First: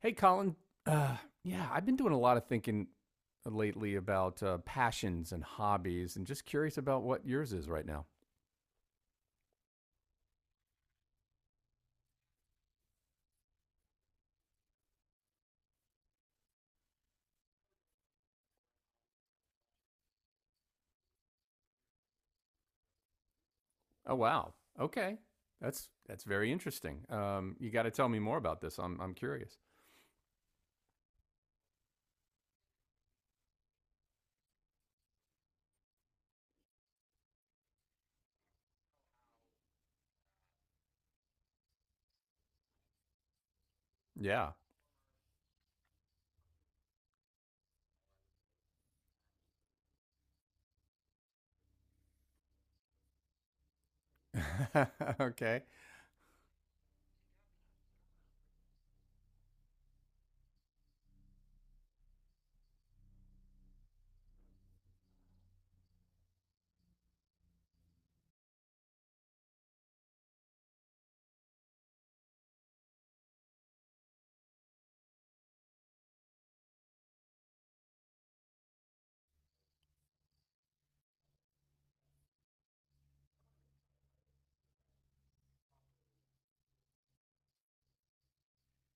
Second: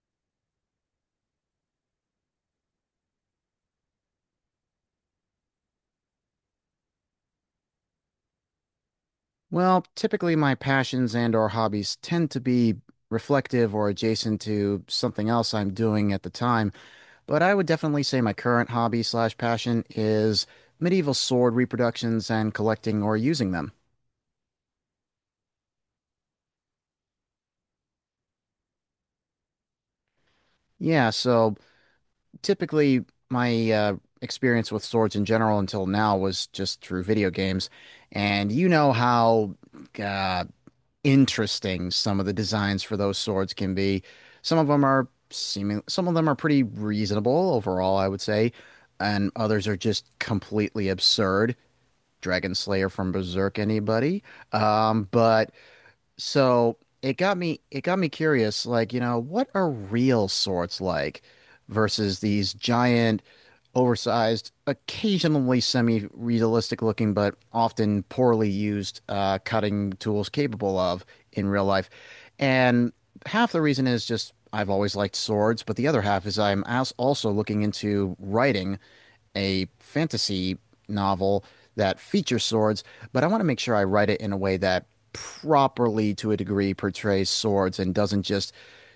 Hey, Colin. Uh, yeah, I've been doing a lot of thinking lately about passions and hobbies, and just curious about what yours is right now. Well, typically my passions and or hobbies tend to be reflective or adjacent to something else I'm doing at the time, but I would definitely say my current hobby slash passion is medieval sword reproductions and collecting or using them. Oh, wow. Okay, that's very interesting. You got to tell me more about this. I'm curious. Yeah, so typically my experience with swords in general until now was just through video games, and you know how uh, interesting some of the designs for those swords can be. Yeah. Some of them are seeming, some of them are pretty reasonable overall, I would say, and others are just completely absurd. Dragon Slayer from Berserk, anybody? Um, but Okay. so it got me curious, like, you know, what are real swords like versus these giant, oversized, occasionally semi-realistic looking, but often poorly used cutting tools capable of in real life. And half the reason is just I've always liked swords, but the other half is I'm also looking into writing a fantasy novel that features swords, but I want to make sure I write it in a way that properly, to a degree, portrays swords and doesn't just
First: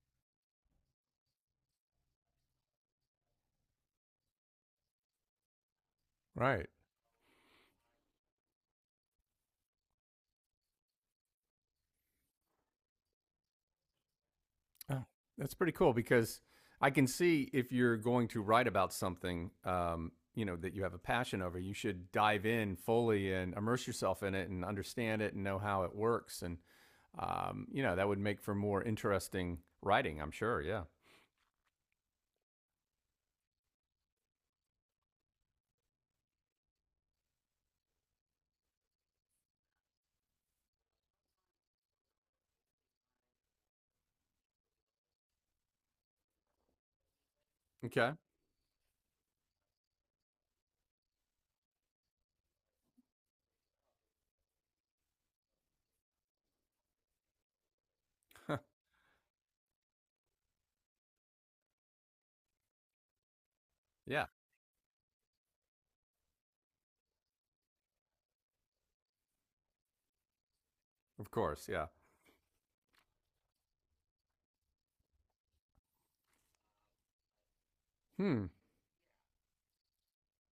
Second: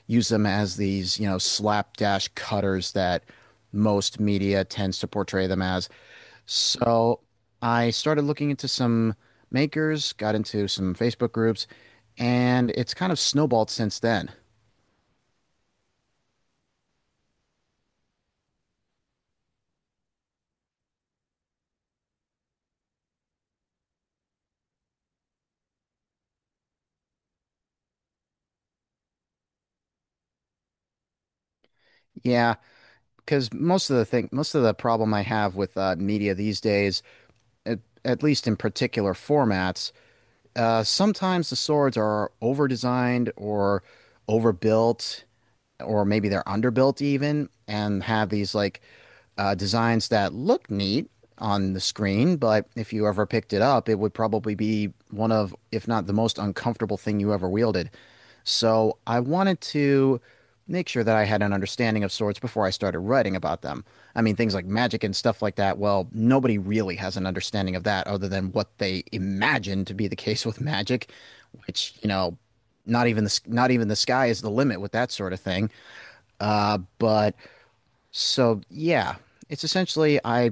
use them as these, you know, slapdash cutters that most media tends to portray them as. Right. So I started looking into some makers, got into some Facebook groups, and it's kind of snowballed since then. Oh, that's pretty cool because I can see if you're going to write about something, you know, that you have a passion over, you should dive in fully and immerse yourself in it and understand it and know how it works. And, you know, that would make for more interesting writing, I'm sure. Yeah. Yeah, because most of the thing, most of the problem I have with media these days, at, at least in particular formats, sometimes the swords are over-designed or overbuilt, or maybe they're underbuilt even and Okay. have these like designs that look neat on the screen, but if you ever picked it up, it would probably be one of, if not the most uncomfortable thing you ever wielded. So I wanted to make sure that I had an understanding of swords before I started writing about them. I Yeah. mean, things like magic and stuff like that, well, nobody really has an understanding of that other than what they imagine to be the case with magic, Of course. Yeah. which, you know, not even the sky is the limit with that sort of thing. Uh, but Hmm. so yeah, it's essentially I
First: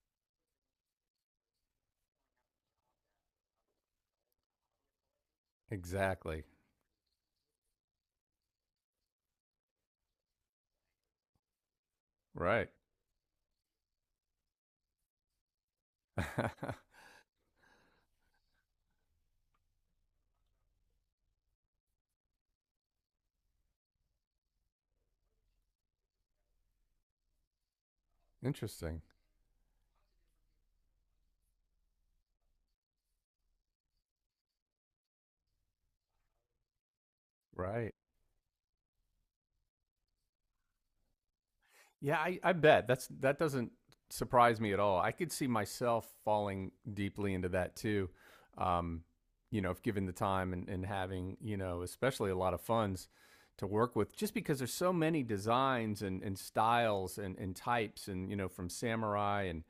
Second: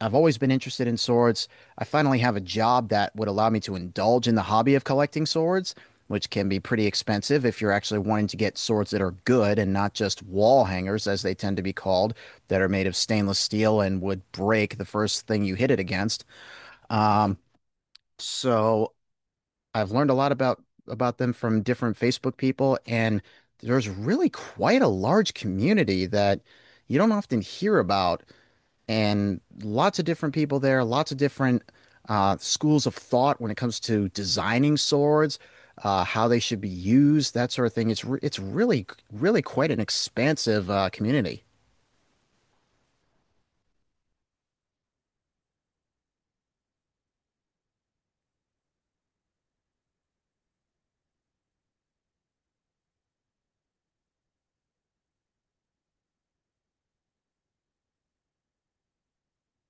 I've always been interested in swords. I finally have a job that would allow me to indulge in the hobby of collecting swords, which Exactly. can be pretty expensive if you're actually wanting to get swords that are good and not just wall hangers, as they tend to be called, that Right. are made of stainless steel and would break the first thing you hit it against. Um, so I've learned a lot about them from different Facebook people, and there's really quite a large community that you don't often hear about, Interesting. and lots of different people there, lots of different schools of thought when it comes to designing swords, how they should be used, that sort of thing. Right. It's re it's really really quite an expansive community. Yeah, I bet that's that doesn't surprise me at all. I could see myself falling deeply into that too. Um, you know, if given the time and having, you know, especially a lot of funds to work with, just because there's so many designs and styles and types and, you know, from samurai and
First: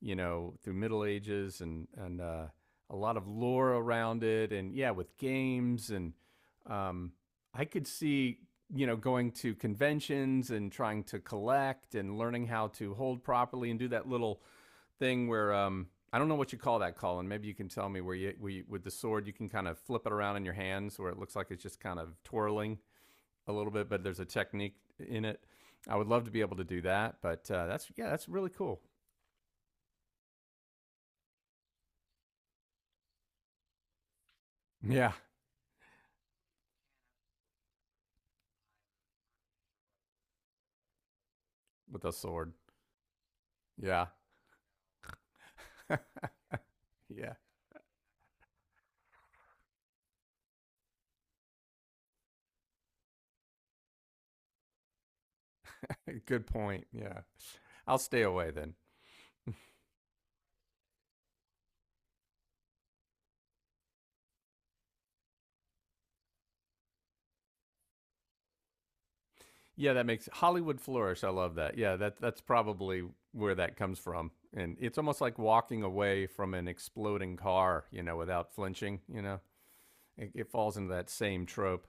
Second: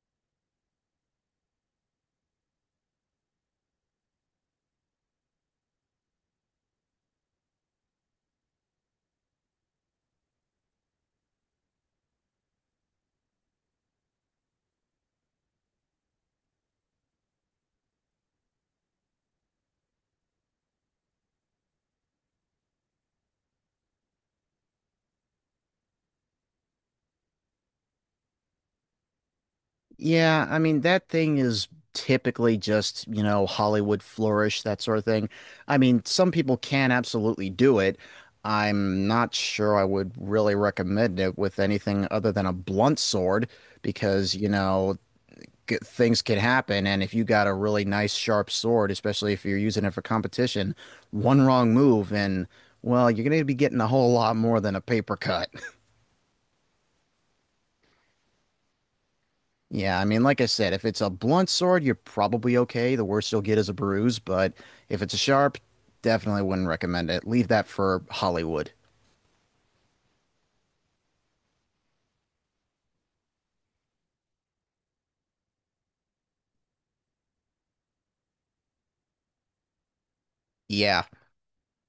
you know, through Middle Ages and a lot of lore around it, and yeah, with games and um, I could see you know going to conventions and trying to collect and learning how to hold properly and do that little thing where I don't know what you call that, Colin. Maybe you can tell me where you with the sword you can kind of flip it around in your hands where it looks like it's just kind of twirling a little bit, but there's a technique in it. I would love to be able to do that, but that's yeah, that's really cool. Yeah, I mean, that thing is typically just, you know, Hollywood flourish, that sort of Yeah, thing. I mean, some people can absolutely do it. I'm not sure I would really recommend it with with anything a other than sword. a blunt sword Yeah. because, you know, g things can happen. And if you Yeah. got a really nice sharp sword, especially if you're using it for competition, one wrong move and, well, you're going to be getting a whole lot more than a paper cut. Good point. Yeah. I'll stay away then. Yeah, I mean, like I said, if it's a blunt sword, you're probably okay. The worst you'll get is a bruise, but if it's a sharp, definitely wouldn't recommend it. Leave that for Hollywood. Yeah, that makes Hollywood flourish. I love that. Yeah, that's probably where that comes from. And it's almost like walking away from an exploding car, you know, without flinching, you know. It falls into Yeah, that same trope.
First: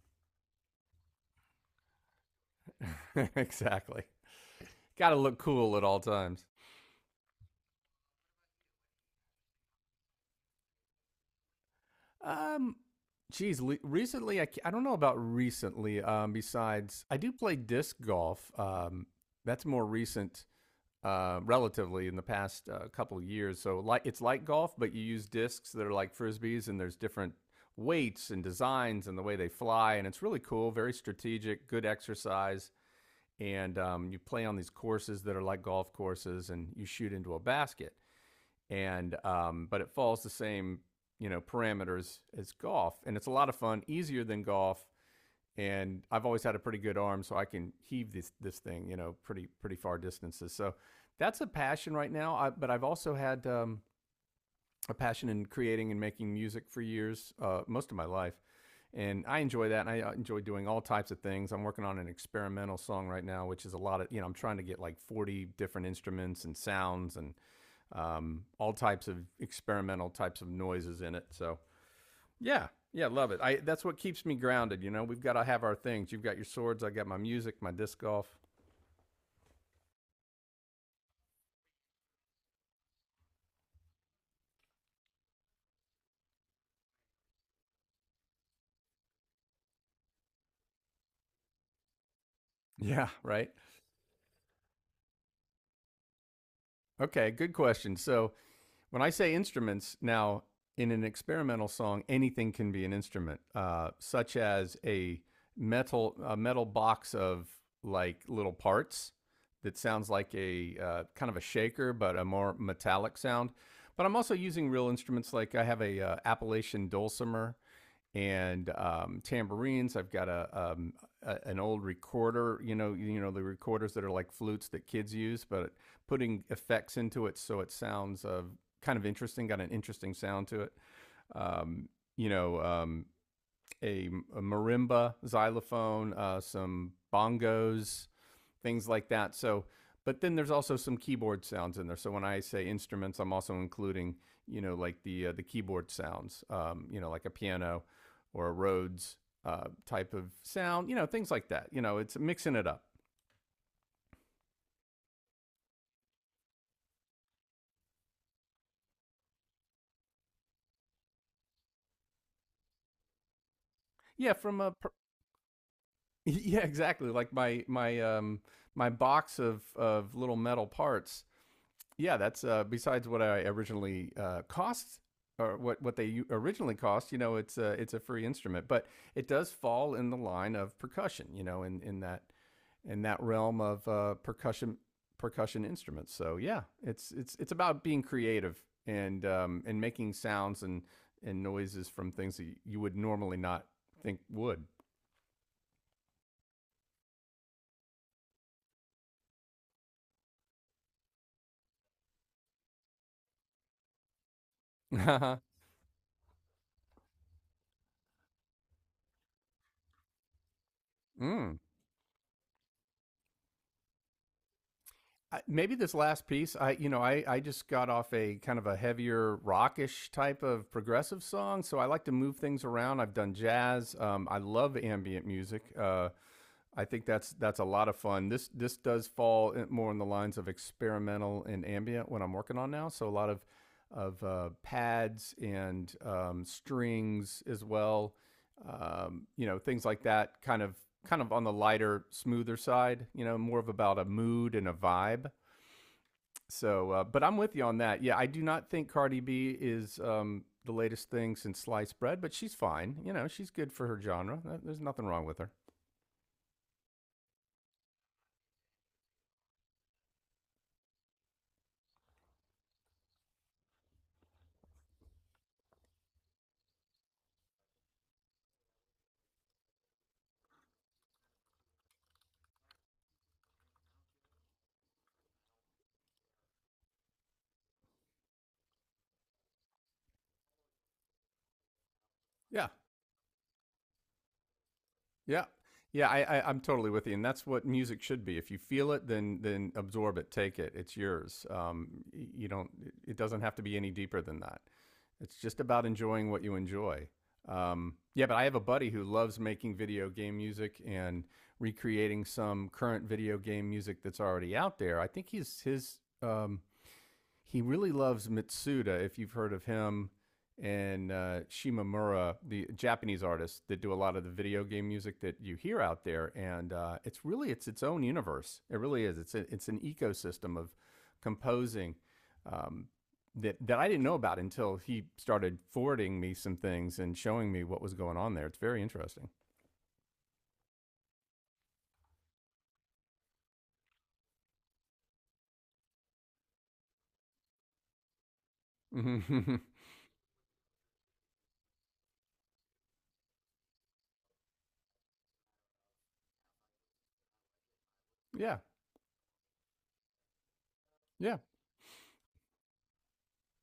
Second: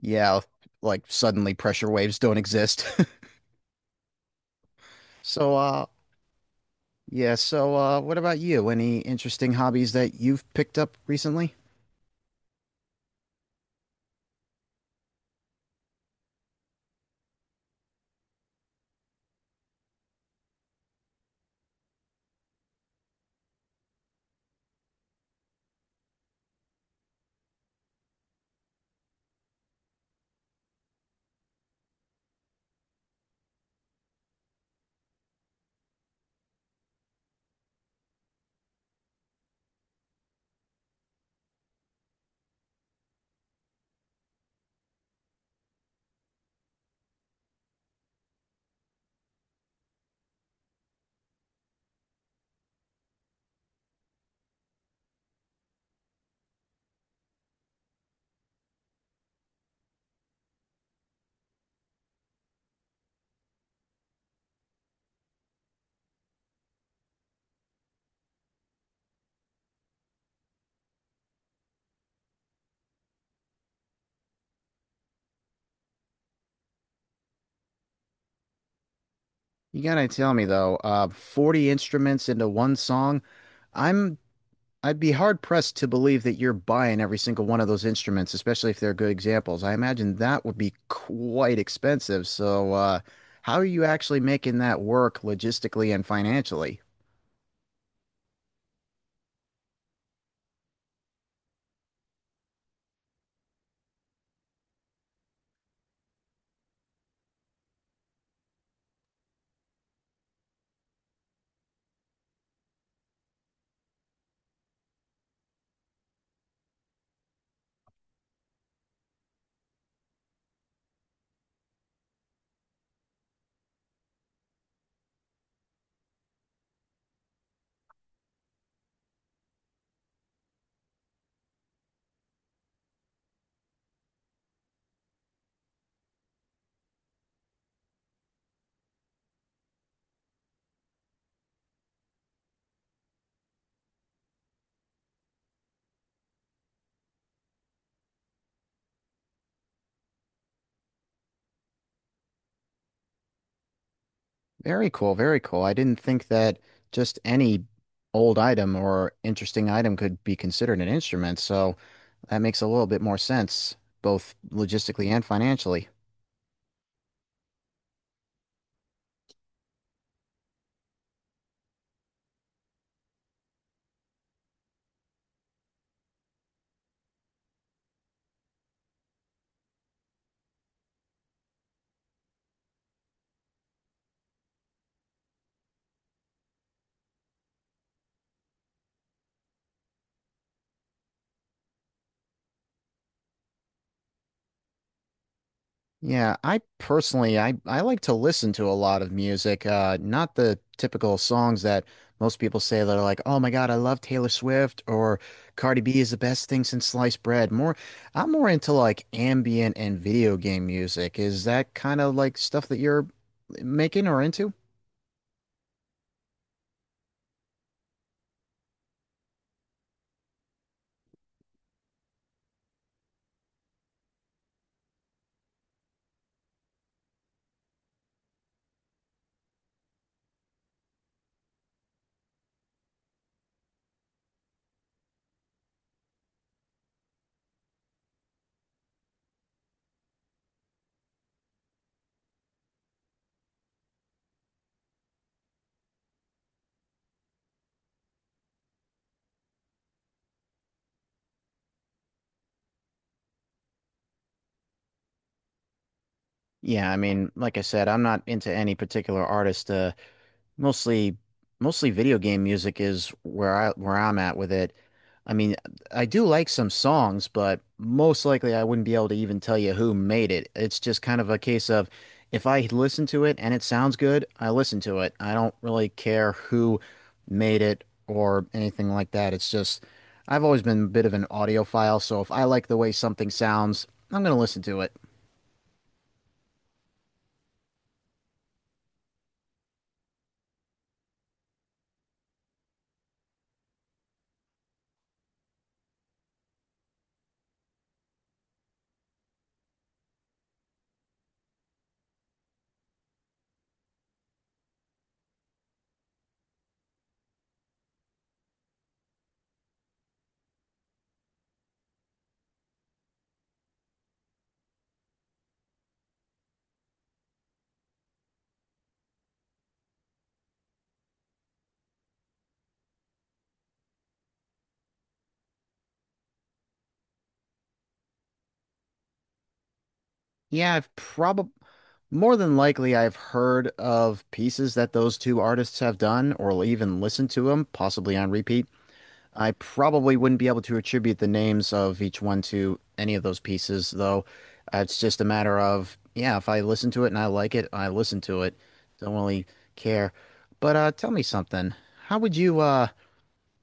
yeah, like suddenly pressure waves don't exist. Exactly. Got to look So, cool at all times. yeah, so, what about you? Any interesting hobbies that you've picked up recently? Um Geez, recently I don't know about recently. Besides, I do play disc golf. That's more recent relatively in the past couple of years. So like it's like golf, but you use discs that are like frisbees, and there's different weights and designs and the way they fly, and it's really cool, very strategic, good exercise. And you play on these courses that are like golf courses, and you shoot into a basket. And but it follows the same you know parameters as golf, and it's a lot of fun, easier than golf and I've always had a pretty good arm, so I can heave this thing, you know, pretty pretty far distances. So that's a passion right now. But I've also had a passion in creating and making music for years, most of my life, and I enjoy that. And I enjoy doing all types of things. I'm working on an experimental song right now, which is a lot of you know. I'm trying to get like 40 different instruments and sounds and all types of experimental types of noises in it. So yeah. Yeah, love it. I That's what keeps me grounded, you know. We've got to have our things. You've got your swords, I got my music, my disc golf. You gotta tell me though, 40 instruments into one song. I'm I'd be hard pressed to believe that you're buying every single one of those instruments, especially if they're good examples. I imagine that would be quite expensive. So, Yeah, right. how are you actually making that work logistically and financially? Okay, good question. So, when I say instruments, now in an experimental song, anything can be an instrument, such as a metal box of like little parts that sounds like a kind of a shaker, but a more metallic sound. But I'm also using real instruments. Like I have a Appalachian dulcimer and tambourines. I've got a an old recorder, you know the recorders that are like flutes that kids use, but putting effects into it so it sounds kind of interesting, got an interesting sound to it. Um, you know, a, a marimba, xylophone, some bongos, things like that. So, but then there's also some keyboard sounds in there. So when I say instruments, I'm also including, you know, like the keyboard sounds, you know, like a piano or a Rhodes type of sound, you know, things like that. You know, it's mixing it up. Very cool, very cool. I didn't think that just any old item or interesting item could be considered an instrument. So that makes a little bit more sense, Yeah, both from a logistically and financially. yeah, exactly. Like my my box of little metal parts yeah, that's besides what I originally cost or what they originally cost. You know, it's a free instrument, but it does fall in the line of percussion. You know, in that realm of percussion instruments. So yeah, it's it's about being creative and making sounds and noises from things that you would normally not think would. Yeah, I personally I like to listen to a lot of music, not the typical songs that most people say that are like, "Oh my God, I love Taylor Swift" or Mm. "Cardi B is the best thing since sliced bread." More I'm more into like ambient and video game music. Is that kind of like stuff that you're making or into? Maybe this last piece I you know I just got off a kind of a heavier rockish type of progressive song so I like to move things around. I've done jazz I love ambient music I think that's a lot of fun. This does fall more in the lines of experimental and ambient when I'm working on now, so a lot of pads and strings as well you know, things like that, kind of on the lighter smoother side, you know, more of about a mood and a vibe, so, but I'm with you on that. Yeah, I do not think Cardi B is the latest thing since sliced bread, but she's fine. You know, she's good for her genre. There's nothing wrong with her. Yeah, I mean, like I said, I'm not into any particular artist. Mostly mostly video game music is where I where I'm at with it. I mean, I do like some songs, but most likely I wouldn't be able to even tell you who made it. It's just kind of a case of if I listen to it and it sounds good, I listen to it. I don't really care who made it or anything like that. It's just I've always been a bit of an audiophile, so if I like Yeah, the way something sounds, I'm gonna listen to it. Yeah. Yeah, I'm totally with you, and that's what music should be. If you feel it, then absorb it, take it. It's yours. You don't. It doesn't have to be any deeper than that. It's just about enjoying what you enjoy. Yeah, but I have a buddy who loves making video game music and recreating some current video game music that's already out there. I think he's his he really loves Mitsuda, if you've heard of him, and Shimamura, the Japanese artist that do a lot of the video game music that you hear out there. And it's really it's its own universe. It really is. It's an ecosystem of composing. Um, that I didn't know about until he started forwarding me some things and showing me what was going on there. It's very interesting. Yeah, I've probably More than likely, I've heard of pieces that those two artists have done or even listened to them, possibly on repeat. I probably wouldn't be able to attribute the names of each one to any of those pieces, though. It's just a matter of, yeah, if I listen to it and I like it, I listen to it. Yeah. Don't really care. But tell me Yeah. something. How would you,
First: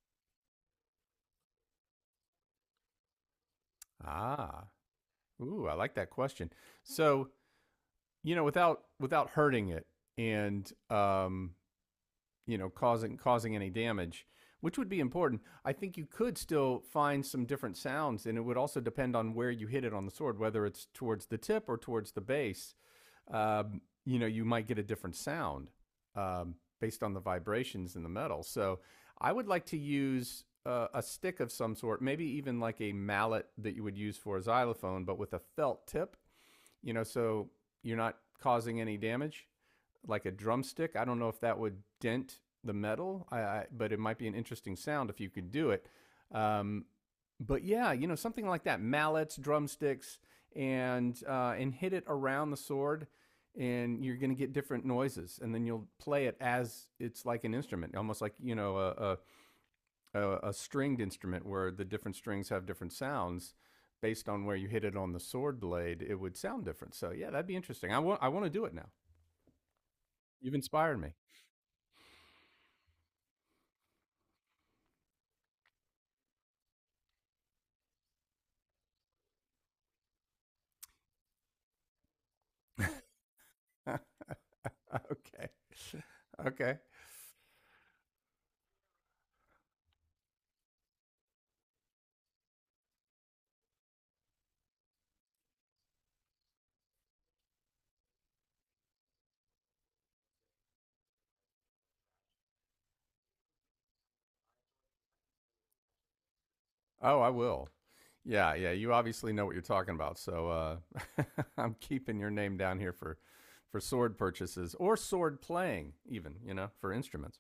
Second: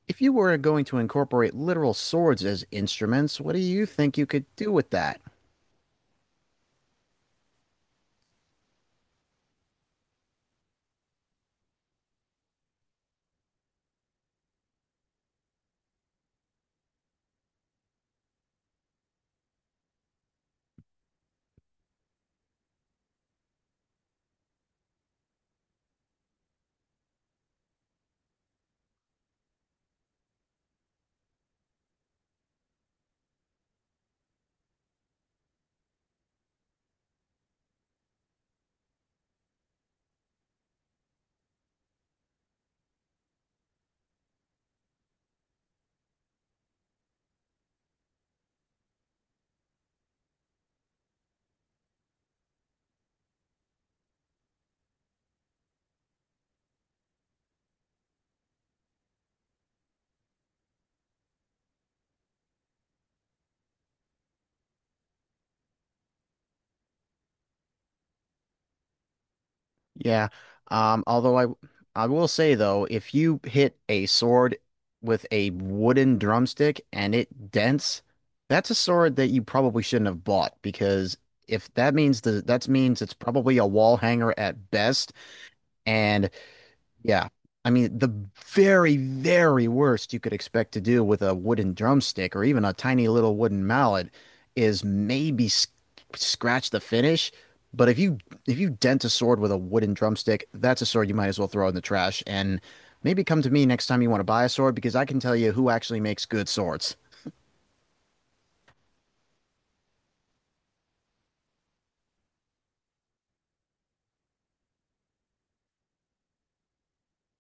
if you were going to incorporate literal swords as instruments, what do you think you could Ah. do with that? Ooh, I like that question. So you know, without hurting it and you know causing any damage, which would be important. I think you could still find some different sounds, and it would also depend on where you hit it on the sword, whether it's towards the tip or towards the base. You know, you might get a different sound based on the vibrations in the metal. So, I would like to use a stick of some sort, maybe even like a mallet that you would use for a xylophone, but with a felt tip you know, so you're not causing any damage. Like a drumstick, I don't know if that would dent the metal, but it might be an interesting sound if you could do it. Um, but yeah, you know, something like that: mallets, drumsticks, and hit it around the sword, and you're going to get different noises. And then you'll play it as it's like an instrument, almost like, you know, a stringed instrument where the different strings have different sounds based on where you hit it on the sword blade, it would sound different. So yeah, that'd be interesting. I want to do it now. Yeah. You've inspired Um, me. although I I will say though, if you hit a sword with a wooden drumstick and it dents, that's a sword that you probably shouldn't have bought because if that means it's probably a wall hanger at best, Okay. and Okay. yeah. I mean, the very, very worst you could expect to do with a wooden drumstick or even a tiny little wooden mallet is maybe sc scratch the finish. But if you dent a sword with a wooden drumstick, that's a sword you might as well throw in the trash. And maybe come to me next time you want to buy a sword because I can tell you who actually makes good swords. Oh, I will. Yeah, yeah. You obviously know what you're talking about. So I'm keeping your name down here for sword purchases or sword playing, even you know, for instruments.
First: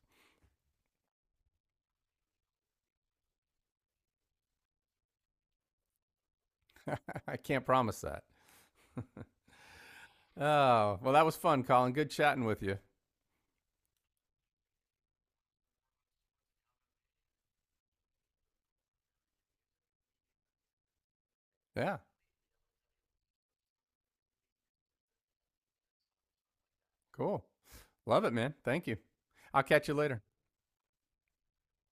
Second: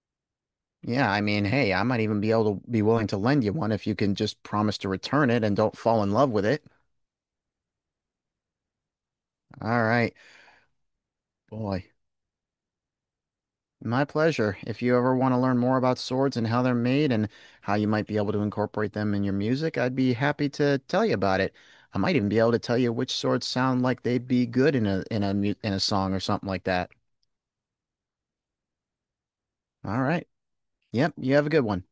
Yeah, I mean, hey, I might even be able to be willing to lend you one if you can just promise to return it and don't fall in love with it. I can't promise that. All right, Oh, well, that was fun, boy. Colin. Good chatting with you. My pleasure. If you ever want to learn more about swords and how they're made and how you might be able to incorporate them in your music, I'd be happy to tell you about it. Yeah. I might even be able to tell you which swords sound like they'd be good in a in a song or something like that. Cool. Love it, man. Thank you. I'll catch you All later. right. Yep, you have a good one.